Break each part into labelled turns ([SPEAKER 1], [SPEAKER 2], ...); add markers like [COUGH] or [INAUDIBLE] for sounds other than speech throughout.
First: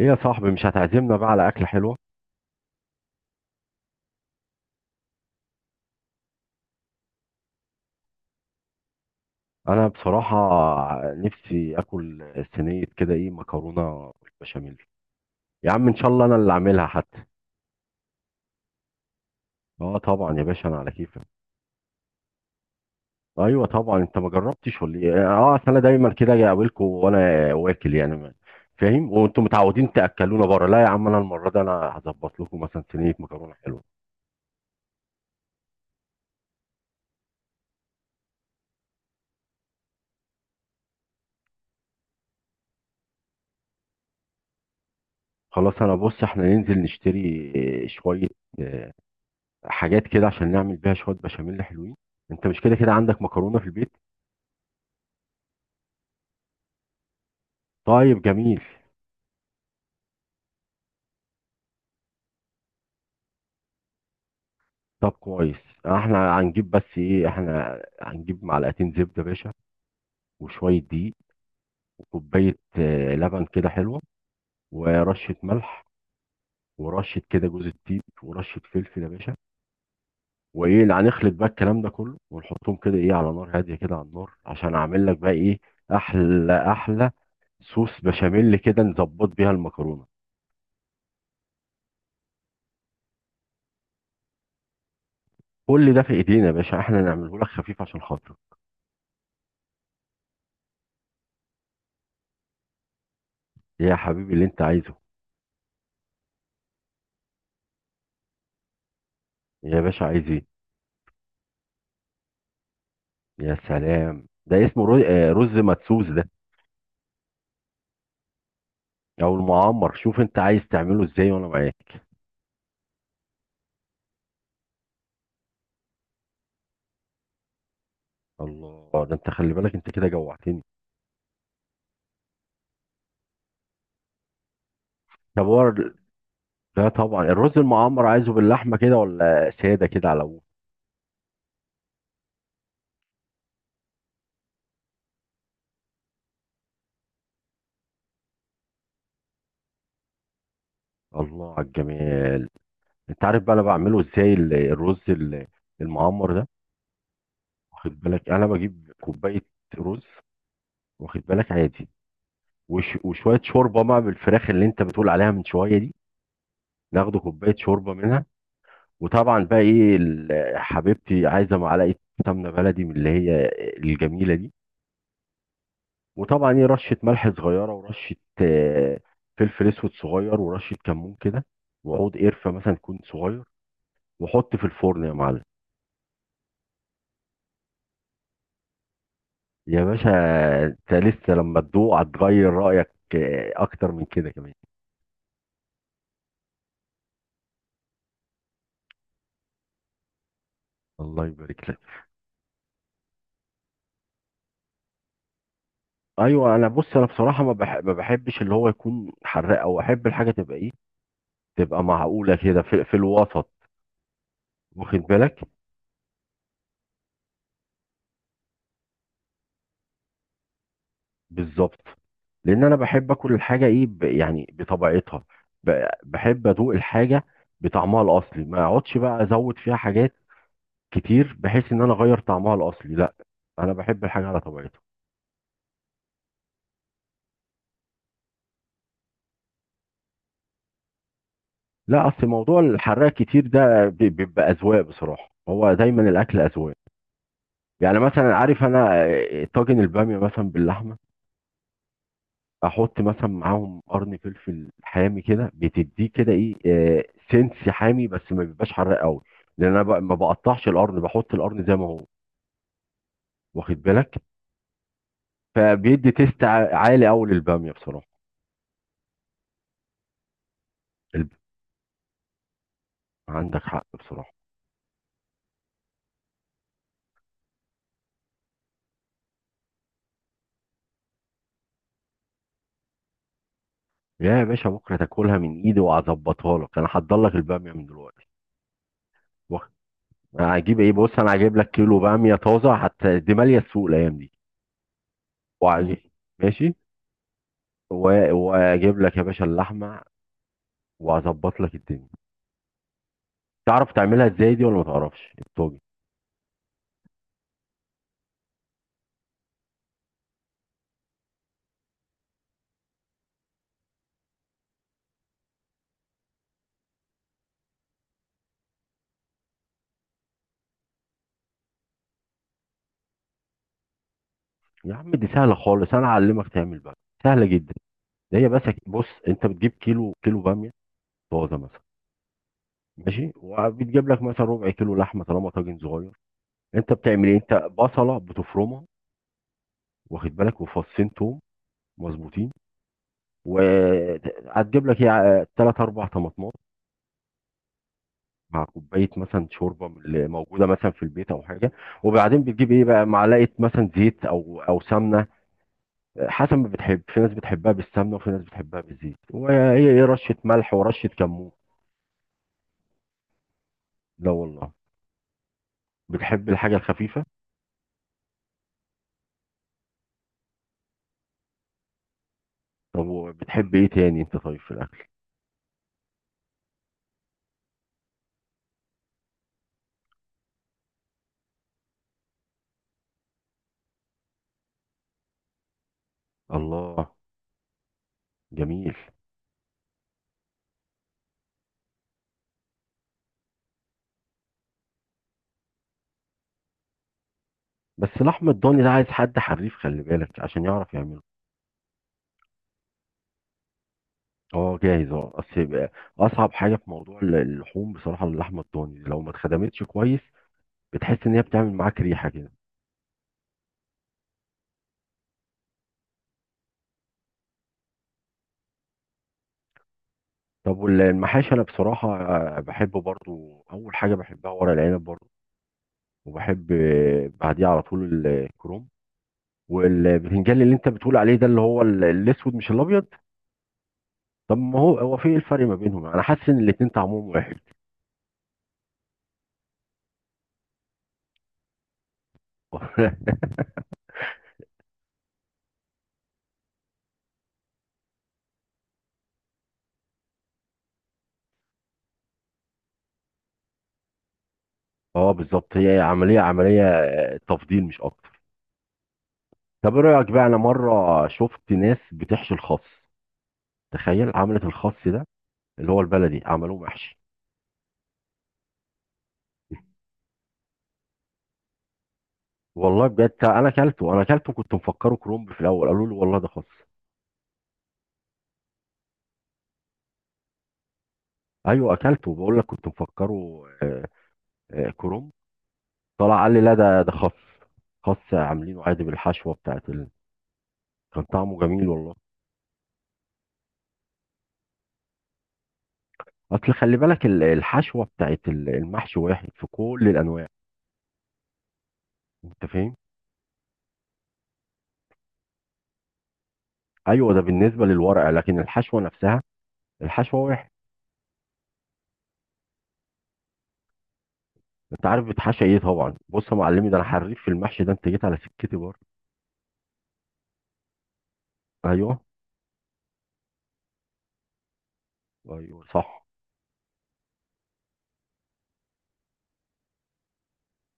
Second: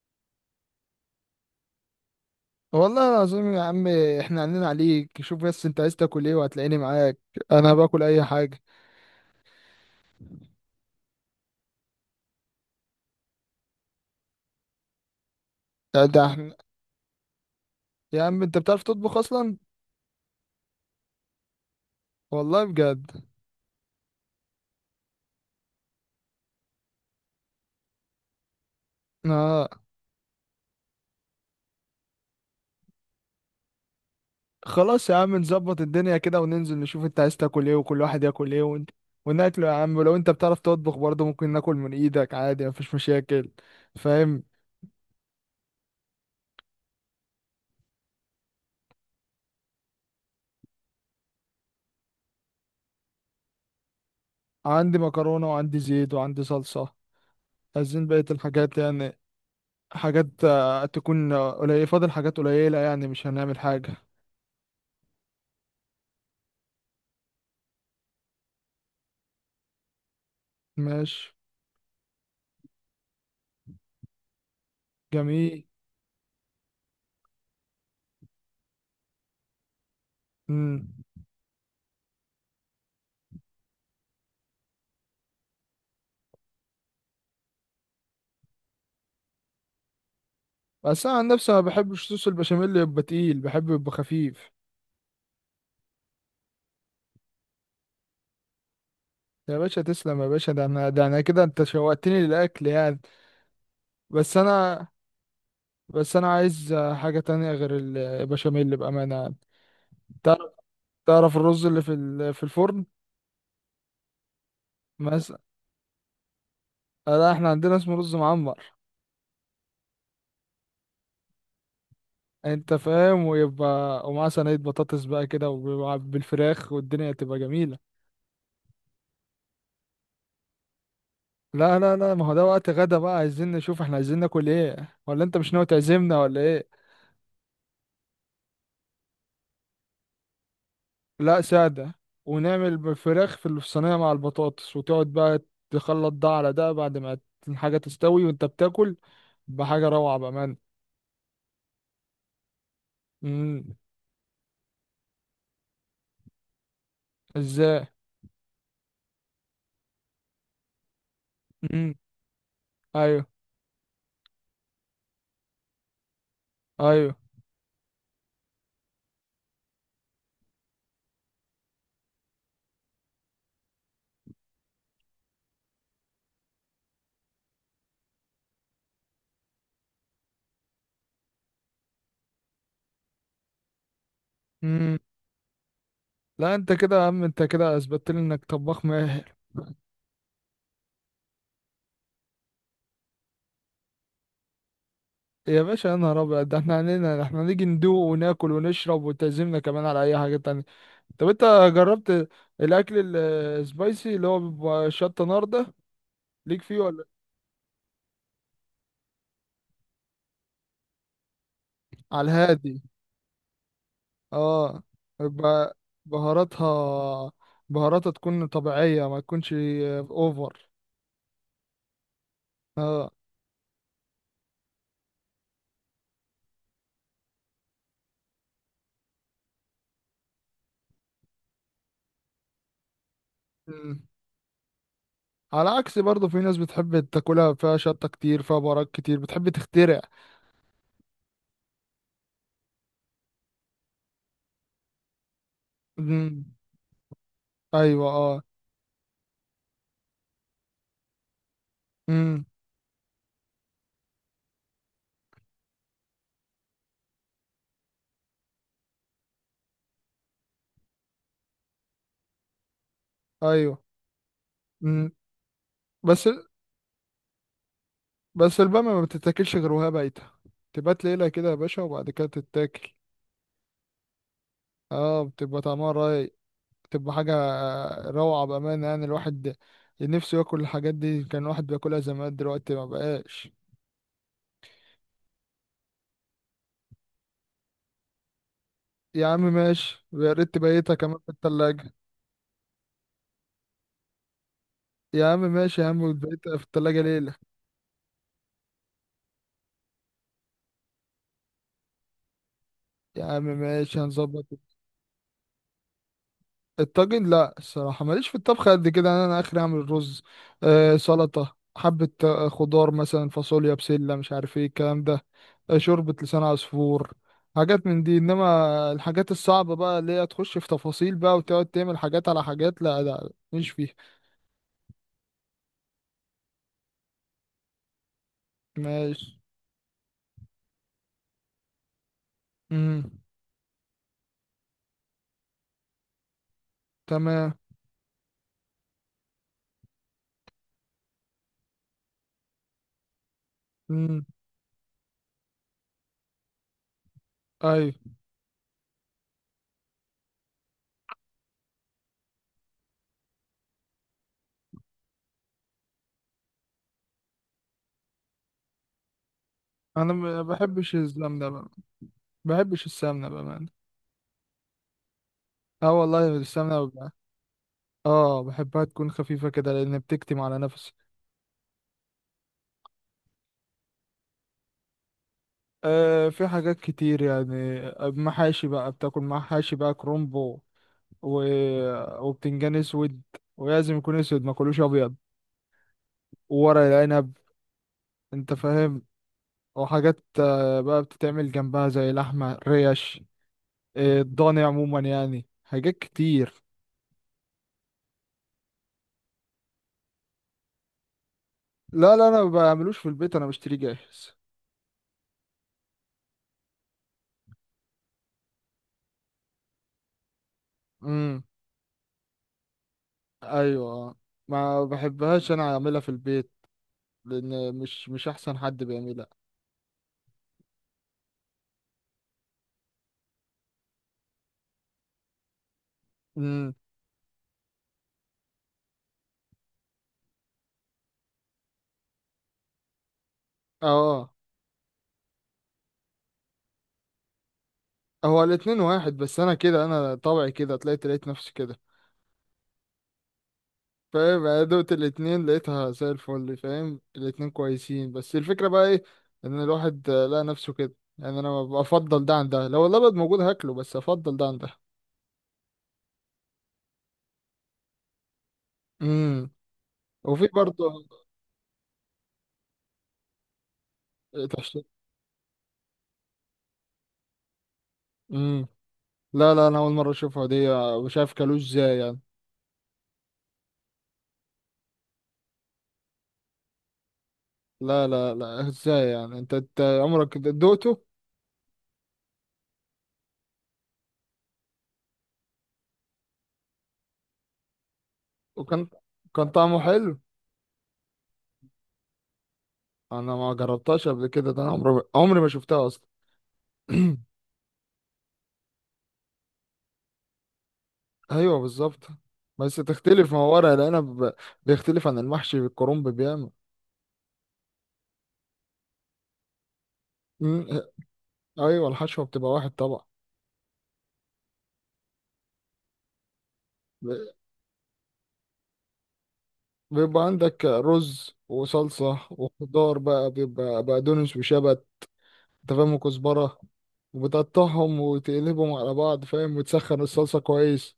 [SPEAKER 1] ايه يا صاحبي، مش هتعزمنا بقى على اكله حلوه؟
[SPEAKER 2] والله العظيم يا عم. احنا عندنا عليك، شوف بس انت عايز تاكل ايه وهتلاقيني معاك. انا باكل اي حاجه.
[SPEAKER 1] انا بصراحه نفسي اكل صينيه كده، ايه، مكرونه بالبشاميل. يا عم ان
[SPEAKER 2] ده
[SPEAKER 1] شاء
[SPEAKER 2] ده
[SPEAKER 1] الله انا اللي
[SPEAKER 2] احنا
[SPEAKER 1] اعملها حتى.
[SPEAKER 2] يا عم انت بتعرف تطبخ اصلا؟
[SPEAKER 1] اه طبعا يا باشا، انا على كيفك.
[SPEAKER 2] والله بجد.
[SPEAKER 1] ايوه طبعا، انت ما جربتش ولا ايه؟ اه، اصل انا دايما كده اجي اقابلكم وانا واكل، يعني فاهم، وانتم
[SPEAKER 2] اه.
[SPEAKER 1] متعودين تاكلونا بره. لا يا عم، انا المره دي انا هظبط لكم مثلا صينيه مكرونه حلوه.
[SPEAKER 2] خلاص يا عم، نظبط الدنيا كده وننزل نشوف انت عايز تاكل ايه وكل واحد ياكل ايه، وناكله يا عم. ولو انت بتعرف تطبخ برضه ممكن ناكل من ايدك عادي، مفيش مشاكل. فاهم.
[SPEAKER 1] خلاص، انا بص احنا ننزل نشتري شويه آه، حاجات كده عشان نعمل بيها شويه بشاميل حلوين. انت مش كده كده عندك مكرونه في البيت؟
[SPEAKER 2] عندي مكرونه وعندي زيت وعندي صلصه، عايزين
[SPEAKER 1] طيب
[SPEAKER 2] بقيه
[SPEAKER 1] جميل.
[SPEAKER 2] الحاجات يعني. حاجات تكون قليله، فاضل حاجات قليله يعني، مش هنعمل حاجه.
[SPEAKER 1] طب كويس. احنا هنجيب معلقتين زبدة يا باشا، وشوية دقيق،
[SPEAKER 2] ماشي.
[SPEAKER 1] وكوباية لبن كده حلوة، ورشة
[SPEAKER 2] جميل.
[SPEAKER 1] ملح، ورشة كده جوز الطيب، ورشة فلفل يا باشا. وايه
[SPEAKER 2] امم
[SPEAKER 1] اللي هنخلط بقى الكلام ده كله، ونحطهم كده ايه على نار هادية كده على النار، عشان اعمل لك بقى ايه احلى احلى صوص بشاميل كده نظبط بيها المكرونة.
[SPEAKER 2] بس انا عن نفسي ما بحبش صوص البشاميل يبقى تقيل، بحبه يبقى خفيف.
[SPEAKER 1] كل ده في ايدينا يا باشا، احنا نعمله لك خفيف عشان خاطرك.
[SPEAKER 2] يا باشا تسلم يا باشا، ده انا كده انت شوقتني للاكل يعني.
[SPEAKER 1] يا حبيبي
[SPEAKER 2] بس
[SPEAKER 1] اللي انت
[SPEAKER 2] انا
[SPEAKER 1] عايزه.
[SPEAKER 2] بس انا عايز حاجه تانية غير البشاميل بامانه يعني.
[SPEAKER 1] يا باشا عايز
[SPEAKER 2] تعرف
[SPEAKER 1] ايه؟
[SPEAKER 2] تعرف الرز اللي في في الفرن؟
[SPEAKER 1] يا سلام، ده اسمه رز, آه،
[SPEAKER 2] مثلا.
[SPEAKER 1] رز مدسوس ده.
[SPEAKER 2] لا، احنا عندنا اسمه رز معمر.
[SPEAKER 1] او المعمر، شوف انت عايز تعمله ازاي وانا معاك.
[SPEAKER 2] انت فاهم، ويبقى ومعاه صينيه بطاطس بقى كده وبالفراخ والدنيا تبقى جميله.
[SPEAKER 1] الله، ده انت خلي بالك انت كده جوعتني.
[SPEAKER 2] لا لا لا، ما هو ده وقت غدا بقى، عايزين نشوف احنا عايزين ناكل ايه، ولا انت
[SPEAKER 1] طب
[SPEAKER 2] مش ناوي
[SPEAKER 1] هو ال-
[SPEAKER 2] تعزمنا ولا ايه؟
[SPEAKER 1] لا طبعا الرز المعمر، عايزه باللحمه كده ولا ساده كده على ابوه؟
[SPEAKER 2] لا، سادة. ونعمل فراخ في الصينية مع البطاطس، وتقعد بقى تخلط ده على ده بعد ما الحاجة تستوي وانت بتاكل بحاجة روعة بأمان.
[SPEAKER 1] الله على الجمال. انت عارف بقى انا
[SPEAKER 2] مم.
[SPEAKER 1] بعمله ازاي الرز المعمر ده؟
[SPEAKER 2] ازاي؟
[SPEAKER 1] واخد بالك، انا بجيب كوبايه رز، واخد بالك، عادي،
[SPEAKER 2] مم.
[SPEAKER 1] وش
[SPEAKER 2] ايوه،
[SPEAKER 1] وشويه شوربه بقى بالفراخ اللي انت بتقول عليها من شويه دي.
[SPEAKER 2] ايوه.
[SPEAKER 1] ناخده كوبايه شوربه منها. وطبعا بقى ايه حبيبتي عايزه معلقه سمنه بلدي، من اللي هي الجميله دي. وطبعا ايه رشه ملح صغيره، ورشه آه، فلفل اسود صغير، ورشه كمون كده، وعود قرفه مثلا يكون صغير، وحط في
[SPEAKER 2] مم.
[SPEAKER 1] الفرن يا معلم.
[SPEAKER 2] لا، انت كده يا عم، انت كده اثبتت لي انك طباخ ماهر.
[SPEAKER 1] يا باشا انت لسه لما تدوق هتغير رايك، اكتر من كده كمان.
[SPEAKER 2] يا باشا يا نهار ابيض، ده احنا علينا احنا نيجي ندوق وناكل ونشرب وتعزمنا كمان على اي حاجة تانية.
[SPEAKER 1] الله
[SPEAKER 2] طب انت
[SPEAKER 1] يبارك لك.
[SPEAKER 2] جربت الاكل السبايسي اللي هو بيبقى شطة نار ده؟
[SPEAKER 1] ايوه
[SPEAKER 2] ليك
[SPEAKER 1] انا
[SPEAKER 2] فيه
[SPEAKER 1] بص،
[SPEAKER 2] ولا؟
[SPEAKER 1] انا بصراحه ما بحبش اللي هو يكون حراق، او احب الحاجه تبقى ايه، تبقى
[SPEAKER 2] على
[SPEAKER 1] معقوله كده
[SPEAKER 2] الهادي.
[SPEAKER 1] في الوسط،
[SPEAKER 2] اه.
[SPEAKER 1] واخد بالك،
[SPEAKER 2] يبقى بهاراتها بهاراتها تكون طبيعية، ما تكونش اوفر.
[SPEAKER 1] بالظبط، لان انا بحب
[SPEAKER 2] اه.
[SPEAKER 1] اكل الحاجه ايه، يعني بطبيعتها، بحب ادوق الحاجه بطعمها الاصلي، ما اقعدش بقى ازود فيها حاجات كتير بحيث ان انا اغير طعمها الاصلي. لا، انا
[SPEAKER 2] مم.
[SPEAKER 1] بحب الحاجه على طبيعتها.
[SPEAKER 2] على عكس برضه في ناس بتحب تاكلها فيها شطة كتير، فيها بهارات كتير، بتحب تخترع.
[SPEAKER 1] لا اصل موضوع الحراق كتير ده بيبقى اذواق بصراحه، هو دايما الاكل
[SPEAKER 2] مم.
[SPEAKER 1] اذواق. يعني
[SPEAKER 2] ايوه
[SPEAKER 1] مثلا
[SPEAKER 2] اه.
[SPEAKER 1] عارف، انا طاجن الباميه مثلا باللحمه،
[SPEAKER 2] مم.
[SPEAKER 1] احط مثلا معاهم قرن فلفل حامي كده، بتديه كده ايه سنس حامي، بس ما بيبقاش حراق قوي. لان انا بقى ما بقطعش القرن، بحط القرن زي ما هو،
[SPEAKER 2] ايوه.
[SPEAKER 1] واخد بالك،
[SPEAKER 2] مم.
[SPEAKER 1] فبيدي
[SPEAKER 2] بس
[SPEAKER 1] تيست عالي قوي للباميه بصراحه.
[SPEAKER 2] بس البامية ما بتتاكلش غير وهي بايتة، تبات ليلة
[SPEAKER 1] الب...
[SPEAKER 2] كده يا باشا وبعد كده تتاكل.
[SPEAKER 1] عندك حق بصراحه.
[SPEAKER 2] اه بتبقى طعمها رايق، بتبقى حاجة روعة بأمانة، يعني الواحد نفسه ياكل الحاجات دي، كان الواحد بياكلها زمان دلوقتي ما بقاش.
[SPEAKER 1] يا باشا بكره تاكلها من ايدي، وهظبطها لك، انا هحضر لك الباميه من دلوقتي.
[SPEAKER 2] يا عم
[SPEAKER 1] واخد-
[SPEAKER 2] ماشي، ويا ريت
[SPEAKER 1] هجيب ايه،
[SPEAKER 2] تبيتها
[SPEAKER 1] بص
[SPEAKER 2] كمان في
[SPEAKER 1] انا هجيب لك
[SPEAKER 2] التلاجة.
[SPEAKER 1] كيلو باميه طازه حتى، دي ماليه السوق الايام دي.
[SPEAKER 2] يا عم ماشي يا عم،
[SPEAKER 1] مم.
[SPEAKER 2] وتبيتها في
[SPEAKER 1] ماشي.
[SPEAKER 2] التلاجة ليلة.
[SPEAKER 1] واجيب لك يا باشا اللحمه وهظبط لك الدنيا.
[SPEAKER 2] يا عم
[SPEAKER 1] تعرف
[SPEAKER 2] ماشي،
[SPEAKER 1] تعملها
[SPEAKER 2] هنظبط.
[SPEAKER 1] ازاي دي ولا ما تعرفش الطاجن؟
[SPEAKER 2] الطاجن، لا، الصراحة ماليش في الطبخ قد كده، أنا آخري أعمل رز، آه سلطة، حبة خضار مثلا، فاصوليا، بسلة، مش عارف ايه الكلام ده. شوربة لسان عصفور. حاجات من دي، إنما الحاجات الصعبة بقى اللي هي تخش في تفاصيل بقى وتقعد تعمل حاجات على حاجات، لا لا مش فيها.
[SPEAKER 1] يا عم دي سهله خالص، انا اعلمك تعمل بقى، سهله جدا. ده هي بس، بص
[SPEAKER 2] ماشي.
[SPEAKER 1] انت بتجيب كيلو باميه طازه مثلا،
[SPEAKER 2] مم.
[SPEAKER 1] ماشي، وبتجيب لك مثلا ربع كيلو لحمه طالما طاجن صغير. انت بتعمل ايه؟ انت
[SPEAKER 2] تمام.
[SPEAKER 1] بصله بتفرمها، واخد بالك، وفصين توم مظبوطين،
[SPEAKER 2] مم.
[SPEAKER 1] وهتجيب لك ايه ثلاث اربع طماطمات
[SPEAKER 2] أيوة.
[SPEAKER 1] مع كوبايه مثلا شوربه من اللي موجوده مثلا في البيت او حاجه، وبعدين بتجيب ايه بقى معلقه مثلا زيت او سمنه، حسب ما بتحب. في ناس بتحبها بالسمنه، وفي ناس بتحبها بالزيت، وهي ايه
[SPEAKER 2] أنا
[SPEAKER 1] رشه
[SPEAKER 2] ما
[SPEAKER 1] ملح
[SPEAKER 2] بحبش
[SPEAKER 1] ورشه
[SPEAKER 2] الزلم ده
[SPEAKER 1] كمون.
[SPEAKER 2] بقى، ما بحبش السمنة بأمانة.
[SPEAKER 1] لا والله،
[SPEAKER 2] اه والله
[SPEAKER 1] بتحب الحاجه
[SPEAKER 2] السمنة ببقى-
[SPEAKER 1] الخفيفه.
[SPEAKER 2] اه، بحبها تكون خفيفة كده لأن بتكتم على نفسي.
[SPEAKER 1] طب وبتحب ايه تاني انت طيب في الاكل؟
[SPEAKER 2] في حاجات كتير يعني، محاشي بقى، بتاكل محاشي بقى، كرومبو و... وبتنجان اسود، ولازم يكون اسود، ما كلوش ابيض. وورق
[SPEAKER 1] الله
[SPEAKER 2] العنب. انت
[SPEAKER 1] جميل.
[SPEAKER 2] فاهم. وحاجات بقى بتتعمل جنبها زي لحمة ريش. الضاني عموما يعني، حاجات كتير.
[SPEAKER 1] بس اللحم الضاني ده عايز حد حريف خلي بالك عشان يعرف يعمله.
[SPEAKER 2] لا لا، انا ما بعملوش في البيت، انا بشتريه جاهز.
[SPEAKER 1] اه جاهز، اه اصل يبقى اصعب حاجه في موضوع اللحوم بصراحه اللحمه الضاني، لو ما اتخدمتش كويس بتحس ان هي بتعمل معاك ريحه كده.
[SPEAKER 2] ايوه آه. ما بحبهاش انا اعملها في البيت، لان مش احسن حد بيعملها.
[SPEAKER 1] طب والمحاشي، انا بصراحه بحب برضو، اول حاجه بحبها ورق العنب برضو، وبحب
[SPEAKER 2] امم
[SPEAKER 1] بعديه على طول الكروم، والبتنجان اللي انت بتقول عليه ده، اللي هو الاسود مش الابيض.
[SPEAKER 2] اه،
[SPEAKER 1] طب ما هو هو في ايه الفرق ما بينهم؟ انا حاسس ان الاتنين طعمهم واحد.
[SPEAKER 2] هو الاتنين واحد، بس انا كده انا طبعي كده طلعت لقيت نفسي كده.
[SPEAKER 1] [LAUGHS]
[SPEAKER 2] فاهم، انا دوت الاتنين لقيتها زي الفل، فاهم الاتنين كويسين، بس الفكرة بقى ايه ان الواحد لقى نفسه كده يعني، انا بفضل ده عن ده، لو الابيض موجود هاكله بس افضل ده عن ده.
[SPEAKER 1] اه بالظبط، هي عمليه تفضيل مش اكتر.
[SPEAKER 2] امم
[SPEAKER 1] طب ايه رايك بقى،
[SPEAKER 2] وفي
[SPEAKER 1] انا
[SPEAKER 2] برضه.
[SPEAKER 1] مره شفت ناس بتحشي الخس. تخيل، عملت
[SPEAKER 2] تحشيش.
[SPEAKER 1] الخس ده اللي هو البلدي عملوه محشي.
[SPEAKER 2] امم لا لا، انا اول مرة اشوفها دي، مش عارف كلوش ازاي يعني.
[SPEAKER 1] والله بجد، انا اكلته، كنت مفكره كرومب في الاول، قالوا لي والله ده خس.
[SPEAKER 2] لا لا لا، ازاي يعني؟ انت عمرك دوقته؟
[SPEAKER 1] ايوه اكلته بقول لك، كنت مفكره كرومب. طلع قال لي لا، ده خس، خس عاملينه
[SPEAKER 2] وكان
[SPEAKER 1] عادي
[SPEAKER 2] كان
[SPEAKER 1] بالحشوه
[SPEAKER 2] طعمه
[SPEAKER 1] بتاعت
[SPEAKER 2] حلو.
[SPEAKER 1] كان طعمه جميل والله.
[SPEAKER 2] انا ما جربتهاش قبل كده، ده انا عمري عمري ما شفتها اصلا.
[SPEAKER 1] اصل خلي
[SPEAKER 2] [CLEARS THROAT]
[SPEAKER 1] بالك الحشوه بتاعت المحشي واحد في كل الانواع،
[SPEAKER 2] ايوه بالظبط.
[SPEAKER 1] انت
[SPEAKER 2] بس
[SPEAKER 1] فاهم،
[SPEAKER 2] تختلف، ما هو ورق العنب بيختلف عن المحشي بالكرنب بيعمل.
[SPEAKER 1] ايوه ده بالنسبه للورق، لكن الحشوه نفسها، الحشوه
[SPEAKER 2] مم،
[SPEAKER 1] واحد.
[SPEAKER 2] ايوه الحشوه بتبقى واحد طبعا.
[SPEAKER 1] انت عارف بتحشى ايه طبعا، بص يا معلمي، ده انا
[SPEAKER 2] ب-
[SPEAKER 1] حريف في المحشي ده، انت جيت على سكتي برضه.
[SPEAKER 2] بيبقى عندك رز وصلصه
[SPEAKER 1] ايوه
[SPEAKER 2] وخضار بقى، بيبقى بقدونس وشبت. انت
[SPEAKER 1] ايوه
[SPEAKER 2] فاهم،
[SPEAKER 1] صح،
[SPEAKER 2] وكزبره. وبتقطعهم وتقلبهم على بعض، فاهم، وتسخن الصلصه كويس،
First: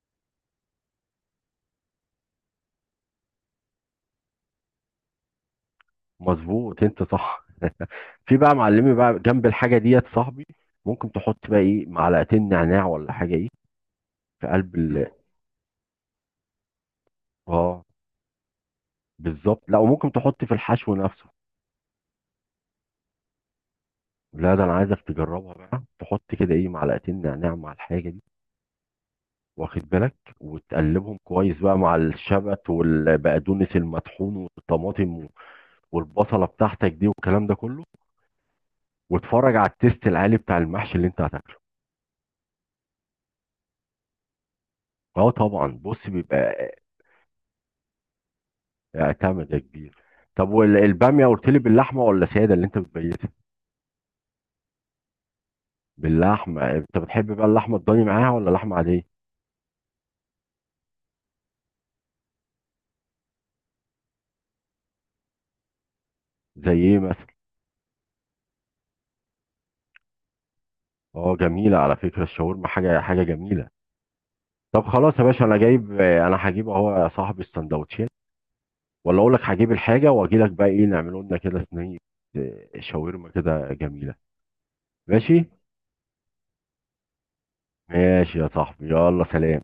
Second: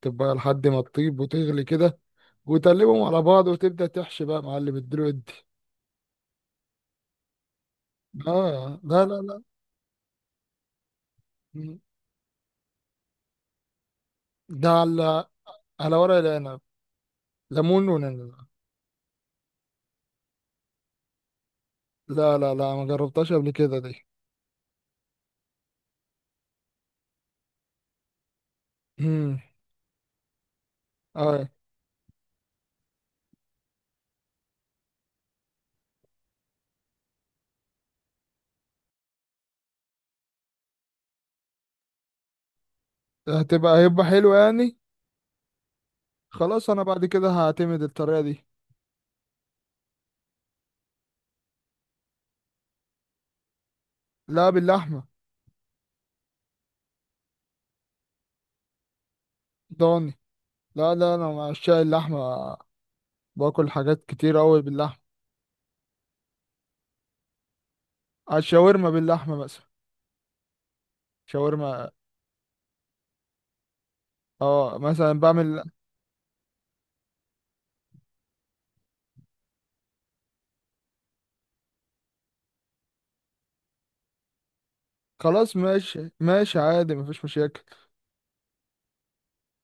[SPEAKER 2] تبقى لحد ما تطيب وتغلي كده، وتقلبهم على بعض وتبدأ تحشي بقى يا معلم الدلوقتي دي.
[SPEAKER 1] مظبوط، انت صح. في بقى
[SPEAKER 2] اه.
[SPEAKER 1] معلمي
[SPEAKER 2] لا لا
[SPEAKER 1] بقى
[SPEAKER 2] لا.
[SPEAKER 1] جنب الحاجه ديت صاحبي، ممكن تحط بقى
[SPEAKER 2] مم.
[SPEAKER 1] ايه معلقتين نعناع ولا حاجه ايه. في
[SPEAKER 2] ده
[SPEAKER 1] قلب مم.
[SPEAKER 2] على ورق العنب،
[SPEAKER 1] اه
[SPEAKER 2] ليمون ونعناع.
[SPEAKER 1] بالظبط، لا، وممكن تحط في الحشو نفسه.
[SPEAKER 2] لا لا لا، ما جربتهاش قبل كده دي.
[SPEAKER 1] لا ده انا عايزك تجربها بقى، تحط كده ايه معلقتين نعناع مع الحاجه دي،
[SPEAKER 2] مم.
[SPEAKER 1] واخد بالك، وتقلبهم
[SPEAKER 2] اه،
[SPEAKER 1] كويس بقى مع الشبت والبقدونس المطحون والطماطم والبصله بتاعتك دي والكلام ده كله، واتفرج على التيست العالي بتاع المحشي اللي انت هتاكله.
[SPEAKER 2] هيبقى حلو يعني.
[SPEAKER 1] اه طبعا بص
[SPEAKER 2] خلاص
[SPEAKER 1] بيبقى.
[SPEAKER 2] انا بعد كده هعتمد الطريقة دي.
[SPEAKER 1] اعتمد ده كبير. طب والباميه قلت لي باللحمه ولا ساده اللي انت بتبيتها؟
[SPEAKER 2] لا باللحمة.
[SPEAKER 1] باللحمه، انت بتحب بقى اللحمه الضاني معاها ولا لحمه عاديه؟
[SPEAKER 2] ضاني. لا لا، انا مع عشاق اللحمة، باكل حاجات كتير قوي باللحمة.
[SPEAKER 1] زي ايه مثلا؟
[SPEAKER 2] على الشاورما باللحمة مثلا.
[SPEAKER 1] اه جميلة،
[SPEAKER 2] شاورما.
[SPEAKER 1] على فكرة الشاورما حاجة حاجة جميلة.
[SPEAKER 2] اه
[SPEAKER 1] طب خلاص
[SPEAKER 2] مثلا
[SPEAKER 1] يا باشا، انا
[SPEAKER 2] بعمل.
[SPEAKER 1] جايب آه، انا هجيب اهو يا صاحبي السندوتشين، ولا اقول لك هجيب الحاجة واجي لك، بقى ايه نعمله لنا كده صينية شاورما كده جميلة، ماشي.
[SPEAKER 2] خلاص ماشي، ماشي، عادي مفيش مشاكل.
[SPEAKER 1] ماشي يا صاحبي، يلا سلام.